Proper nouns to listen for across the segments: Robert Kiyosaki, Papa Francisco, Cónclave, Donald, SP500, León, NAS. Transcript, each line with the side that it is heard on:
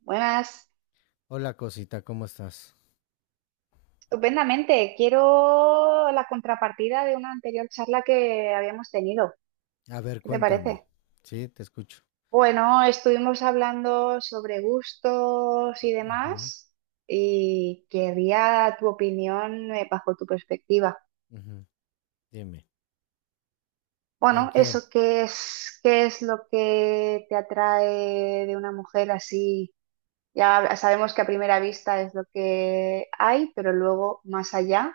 right: Buenas,
left: Hola cosita, ¿cómo estás?
right: estupendamente. Quiero la contrapartida de una anterior charla que habíamos tenido.
left: A ver,
right: ¿Qué te
left: cuéntame.
right: parece?
left: Sí, te escucho.
right: Bueno, estuvimos hablando sobre gustos y
left: Ujú,
right: demás y quería tu opinión, bajo tu perspectiva.
left: ujú. Dime, ¿en
right: Bueno,
left: qué?
right: eso, ¿qué es lo que te atrae de una mujer así? Ya sabemos que a primera vista es lo que hay, pero luego más allá,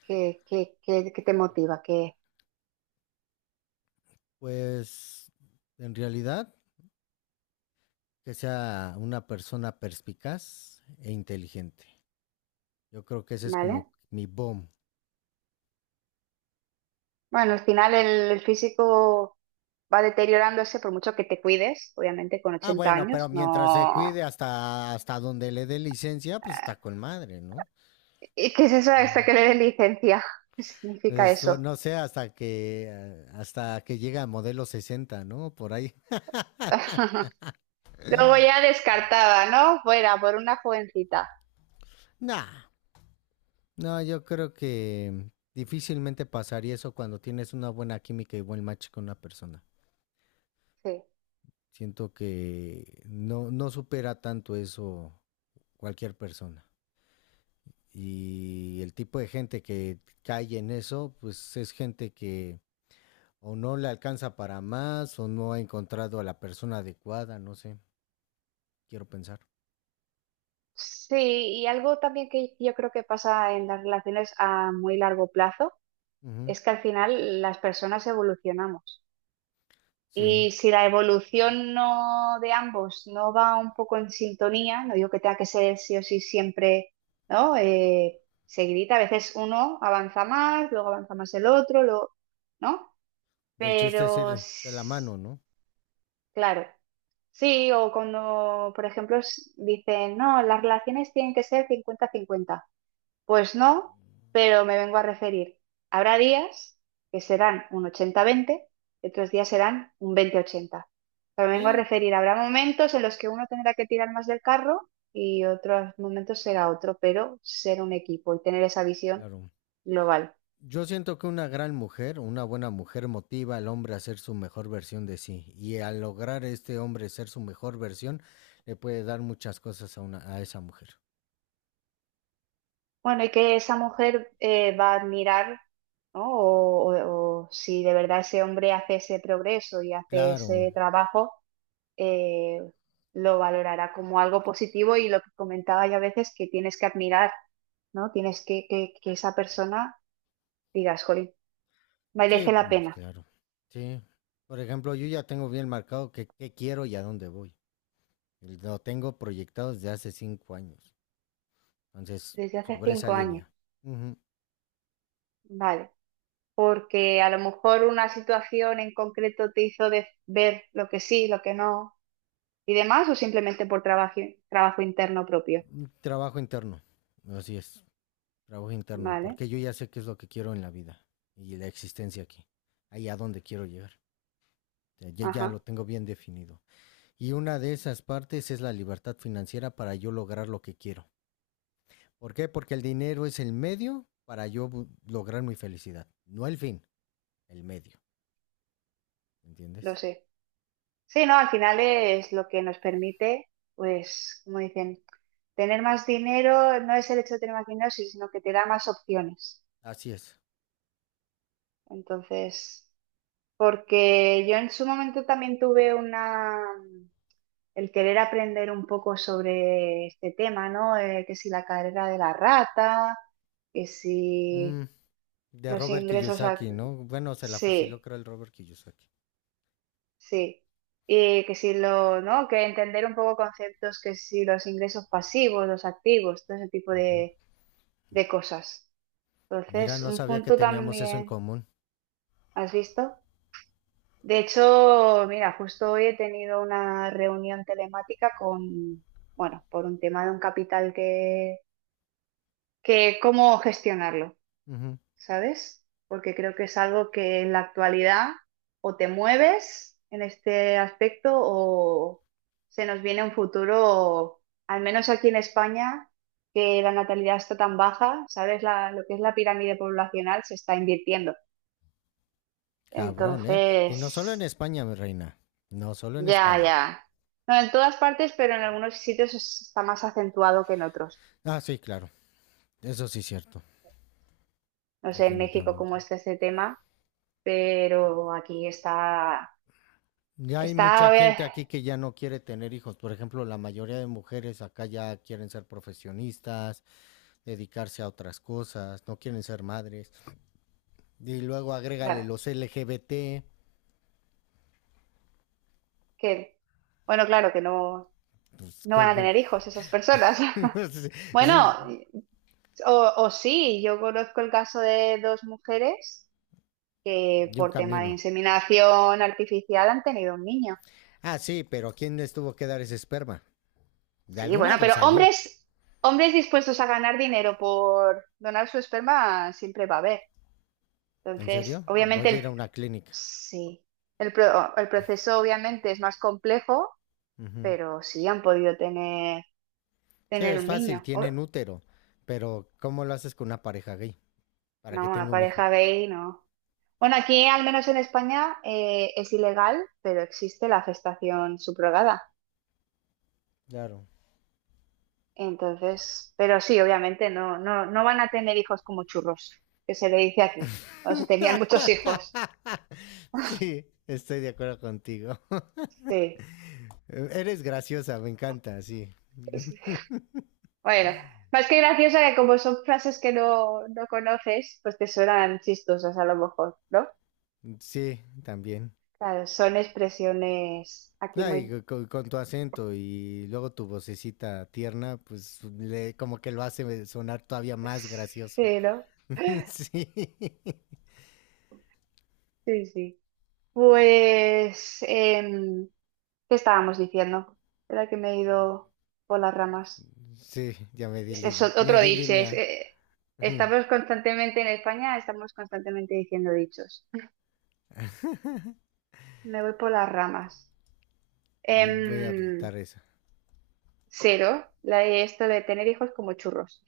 right: ¿qué te motiva?
left: Pues en realidad que sea una persona perspicaz e inteligente. Yo creo que ese es
right: ¿Vale?
left: como mi boom.
right: Bueno, al final el físico va deteriorándose por mucho que te cuides, obviamente con
left: Ah,
right: 80
left: bueno,
right: años,
left: pero mientras se
right: no...
left: cuide hasta donde le dé licencia, pues
right: eh,
left: está con madre, ¿no?
right: ¿Y qué es eso hasta
left: Ujú.
right: que le den licencia? ¿Qué significa
left: Pues, o
right: eso?
left: no sé, hasta que llega a modelo 60, ¿no? Por ahí.
right: Luego ya descartada, ¿no? Fuera, por una jovencita.
left: Nah, no, yo creo que difícilmente pasaría eso cuando tienes una buena química y buen match con una persona.
right: Sí.
left: Siento que no, no supera tanto eso cualquier persona. Y el tipo de gente que cae en eso, pues es gente que o no le alcanza para más o no ha encontrado a la persona adecuada, no sé, quiero pensar.
right: Sí, y algo también que yo creo que pasa en las relaciones a muy largo plazo
left: Ujú,
right: es que al final las personas evolucionamos.
left: sí,
right: Y si la evolución no de ambos no va un poco en sintonía, no digo que tenga que ser sí o sí siempre, ¿no? Seguidita, a veces uno avanza más, luego avanza más el otro, luego, ¿no?
left: y el chiste es
right: Pero
left: ir de la mano, ¿no?
right: claro, sí, o cuando, por ejemplo, dicen, no, las relaciones tienen que ser 50-50, pues no, pero me vengo a referir. Habrá días que serán un 80-20, y otros días serán un 20-80. Pero me vengo a
left: Sí,
right: referir, habrá momentos en los que uno tendrá que tirar más del carro y otros momentos será otro, pero ser un equipo y tener esa visión
left: claro.
right: global.
left: Yo siento que una gran mujer, una buena mujer motiva al hombre a ser su mejor versión de sí y al lograr este hombre ser su mejor versión le puede dar muchas cosas a esa mujer.
right: Bueno, y que esa mujer, va a admirar, ¿no? O si de verdad ese hombre hace ese progreso y hace
left: Claro,
right: ese trabajo, eh, lo valorará como algo positivo. Y lo que comentaba, ya a veces que tienes que admirar, ¿no? Tienes que esa persona digas, jolín,
left: sí,
right: merece la
left: mm,
right: pena,
left: claro, sí. Por ejemplo, yo ya tengo bien marcado qué quiero y a dónde voy. Lo tengo proyectado desde hace 5 años. Entonces,
right: desde hace
left: sobre esa
right: 5 años,
left: línea. Ujú,
right: vale, porque a lo mejor una situación en concreto te hizo ver lo que sí, lo que no y demás, o simplemente por trabajo, trabajo interno propio,
left: un trabajo interno, así es. Trabajo interno,
right: vale,
left: porque yo ya sé qué es lo que quiero en la vida y la existencia aquí, ahí a dónde quiero llegar. O sea, ya, ya
right: ajá,
left: lo tengo bien definido. Y una de esas partes es la libertad financiera para yo lograr lo que quiero. ¿Por qué? Porque el dinero es el medio para yo lograr mi felicidad. No el fin, el medio.
right: lo
left: ¿Entiendes?
right: sé. Sí, no, al final es lo que nos permite, pues, como dicen, tener más dinero no es el hecho de tener más dinero, sí, sino que te da más opciones.
left: Así es.
right: Entonces, porque yo en su momento también tuve una, el querer aprender un poco sobre este tema, ¿no? Que si la carrera de la rata, que si
left: Mm, de
right: los
left: Robert
right: ingresos,
left: Kiyosaki, ¿no? Bueno, se la fusiló
right: sí.
left: creo el Robert Kiyosaki.
right: Sí, y que si lo, ¿no? Que entender un poco conceptos, que si los ingresos pasivos, los activos, todo ese tipo
left: Uh-huh.
right: de cosas.
left: Mira,
right: Entonces,
left: no
right: un
left: sabía que
right: punto
left: teníamos eso en
right: también,
left: común.
right: ¿has visto? De hecho, mira, justo hoy he tenido una reunión telemática con, bueno, por un tema de un capital que cómo gestionarlo.
left: Ujú.
right: ¿Sabes? Porque creo que es algo que en la actualidad o te mueves en este aspecto o se nos viene un futuro, al menos aquí en España, que la natalidad está tan baja, ¿sabes? Lo que es la pirámide poblacional se está invirtiendo.
left: Cabrón, ¿eh? Y no solo en
right: Entonces,
left: España, mi reina. No solo en
right: ya,
left: España.
right: ya. No, en todas partes, pero en algunos sitios está más acentuado que en otros.
left: Ah, sí, claro. Eso sí es cierto.
right: No sé en México cómo
left: Definitivamente.
right: está este tema, pero aquí está,
left: Ya hay
right: está, a
left: mucha gente aquí que ya no quiere tener hijos. Por ejemplo, la mayoría de mujeres acá ya quieren ser profesionistas, dedicarse a otras cosas, no quieren ser madres. Y luego agrégale
right: ver,
left: los LGBT.
right: que, bueno, claro, que no,
left: Pues,
right: no van a tener hijos esas personas.
left: es
right: Bueno, o sí, yo conozco el caso de dos mujeres que
left: un
right: por tema de
left: camino.
right: inseminación artificial han tenido un niño.
left: Ah, sí, pero ¿quién les tuvo que dar ese esperma? De
right: Sí,
left: algún
right: bueno,
left: lado
right: pero
left: salió.
right: hombres dispuestos a ganar dinero por donar su esperma siempre va a haber.
left: ¿En
right: Entonces,
left: serio?
right: obviamente,
left: Voy a ir a una clínica.
right: sí, el proceso obviamente es más complejo,
left: Ujú.
right: pero sí han podido tener,
left: Sí,
right: tener
left: es
right: un
left: fácil,
right: niño.
left: tienen útero, pero ¿cómo lo haces con una pareja gay para que
right: No, una
left: tenga un hijo?
right: pareja gay, no. Bueno, aquí al menos en España, es ilegal, pero existe la gestación subrogada.
left: Claro.
right: Entonces, pero sí, obviamente no, no, no van a tener hijos como churros, que se le dice aquí. O se tenían muchos hijos.
left: Sí, estoy de acuerdo contigo.
right: Sí.
left: Eres graciosa, me encanta, sí.
right: Sí. Bueno, más que graciosa, que como son frases que no conoces, pues te suenan chistosas a lo mejor, ¿no?
left: Sí, también.
right: Claro, son expresiones aquí
left: Ay,
right: muy...
left: con, tu acento y luego tu vocecita tierna, pues le, como que lo hace sonar todavía más gracioso.
right: Sí, ¿no?
left: Sí,
right: Sí, sí. Pues... ¿qué estábamos diciendo? Era que me he ido por las ramas.
left: sí, ya me di,
right: Es
left: li- me
right: otro
left: di
right: dicho,
left: línea. Ujú.
right: estamos constantemente en España, estamos constantemente diciendo dichos. Me voy por las ramas.
left: Voy a
right: Em,
left: adaptar eso.
right: cero, la, de esto de tener hijos como churros,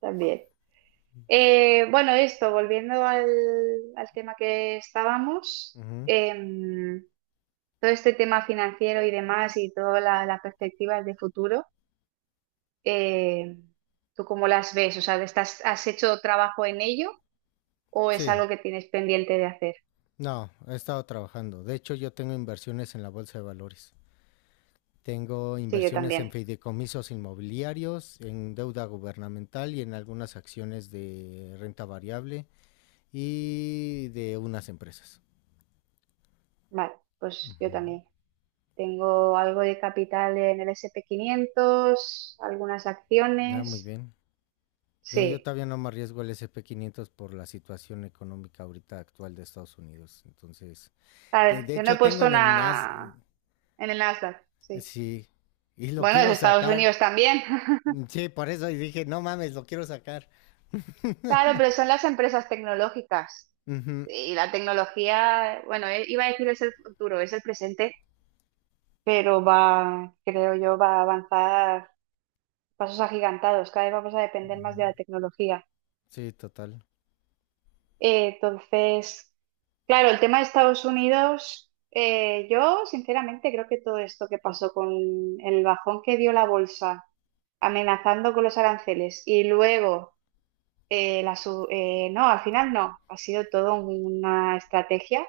right: también. Bueno, esto, volviendo al tema que estábamos,
left: Ujú.
right: todo este tema financiero y demás y todas las perspectivas de futuro. eh, ¿Tú cómo las ves? O sea, ¿has hecho trabajo en ello o es
left: Sí,
right: algo que tienes pendiente de hacer?
left: no, he estado trabajando. De hecho, yo tengo inversiones en la bolsa de valores. Tengo
right: Sí, yo
left: inversiones
right: también.
left: en fideicomisos inmobiliarios, en deuda gubernamental y en algunas acciones de renta variable y de unas empresas.
right: Vale, pues yo
left: Ujú.
right: también. Tengo algo de capital en el S&P 500, algunas
left: Ah, muy
right: acciones.
left: bien. Yo
right: Sí.
left: todavía no me arriesgo al SP500 por la situación económica ahorita actual de Estados Unidos. Entonces,
right: A
left: de,
right: ver,
left: de
right: yo no he
left: hecho tengo
right: puesto
left: en el NAS,
right: una en el Nasdaq. Sí.
left: sí, y lo
right: Bueno, es
left: quiero
right: Estados
left: sacar.
right: Unidos también.
left: Sí, por eso dije, no mames, lo quiero sacar.
right: Claro, pero son las empresas tecnológicas.
left: Ujú.
right: Y la tecnología, bueno, iba a decir es el futuro, es el presente, pero va, creo yo, va a avanzar pasos agigantados. Cada vez vamos a depender más de la tecnología.
left: Sí, total.
right: Entonces, claro, el tema de Estados Unidos, yo sinceramente creo que todo esto que pasó con el bajón que dio la bolsa, amenazando con los aranceles y luego, no, al final no, ha sido todo una estrategia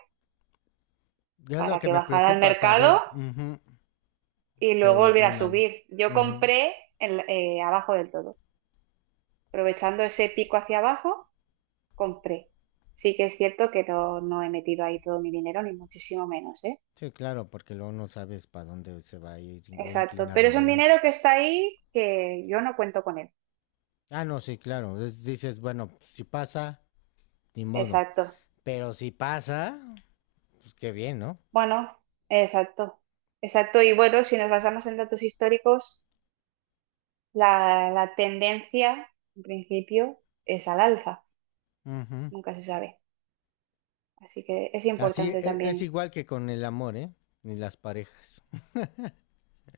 left: Ya es lo
right: para
left: que
right: que
left: me
right: bajara el
left: preocupa
right: mercado
left: saber
right: y luego
left: de
right: volviera a
left: Donald.
right: subir. Yo
left: Ujú.
right: compré abajo del todo. Aprovechando ese pico hacia abajo, compré. Sí que es cierto que no he metido ahí todo mi dinero, ni muchísimo menos, ¿eh?
left: Sí, claro, porque luego no sabes para dónde se va a ir o
right: Exacto.
left: inclinar
right: Pero
left: la
right: es un dinero
left: balanza.
right: que está ahí que yo no cuento con él.
left: Ah, no, sí, claro. Dices, bueno, si pasa, ni modo.
right: Exacto.
left: Pero si pasa, pues qué bien, ¿no?
right: Bueno, exacto. Exacto. Y bueno, si nos basamos en datos históricos, la tendencia, en principio, es al alza.
left: Ujú.
right: Nunca se sabe. Así que es
left: Así
right: importante
left: es,
right: también.
left: igual que con el amor, ¿eh? Ni las parejas.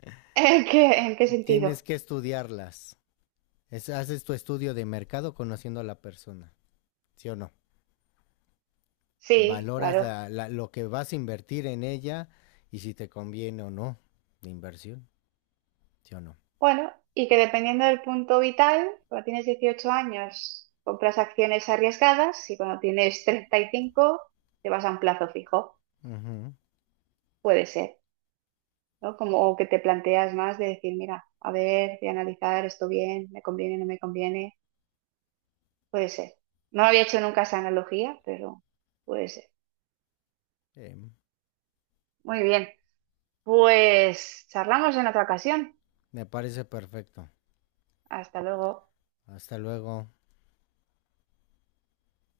right: ¿En qué sentido?
left: Tienes que estudiarlas. Haces tu estudio de mercado conociendo a la persona, ¿sí o no?
right: Sí,
left: Valoras
right: claro.
left: lo que vas a invertir en ella y si te conviene o no de inversión, ¿sí o no?
right: Bueno, y que dependiendo del punto vital, cuando tienes 18 años, compras acciones arriesgadas, y cuando tienes 35, te vas a un plazo fijo.
left: Ujú.
right: Puede ser, ¿no? Como o que te planteas más de decir, mira, a ver, voy a analizar esto bien, me conviene, no me conviene. Puede ser. No había hecho nunca esa analogía, pero puede ser.
left: Sí,
right: Muy bien. Pues charlamos en otra ocasión.
left: me parece perfecto.
right: Hasta luego.
left: Hasta luego.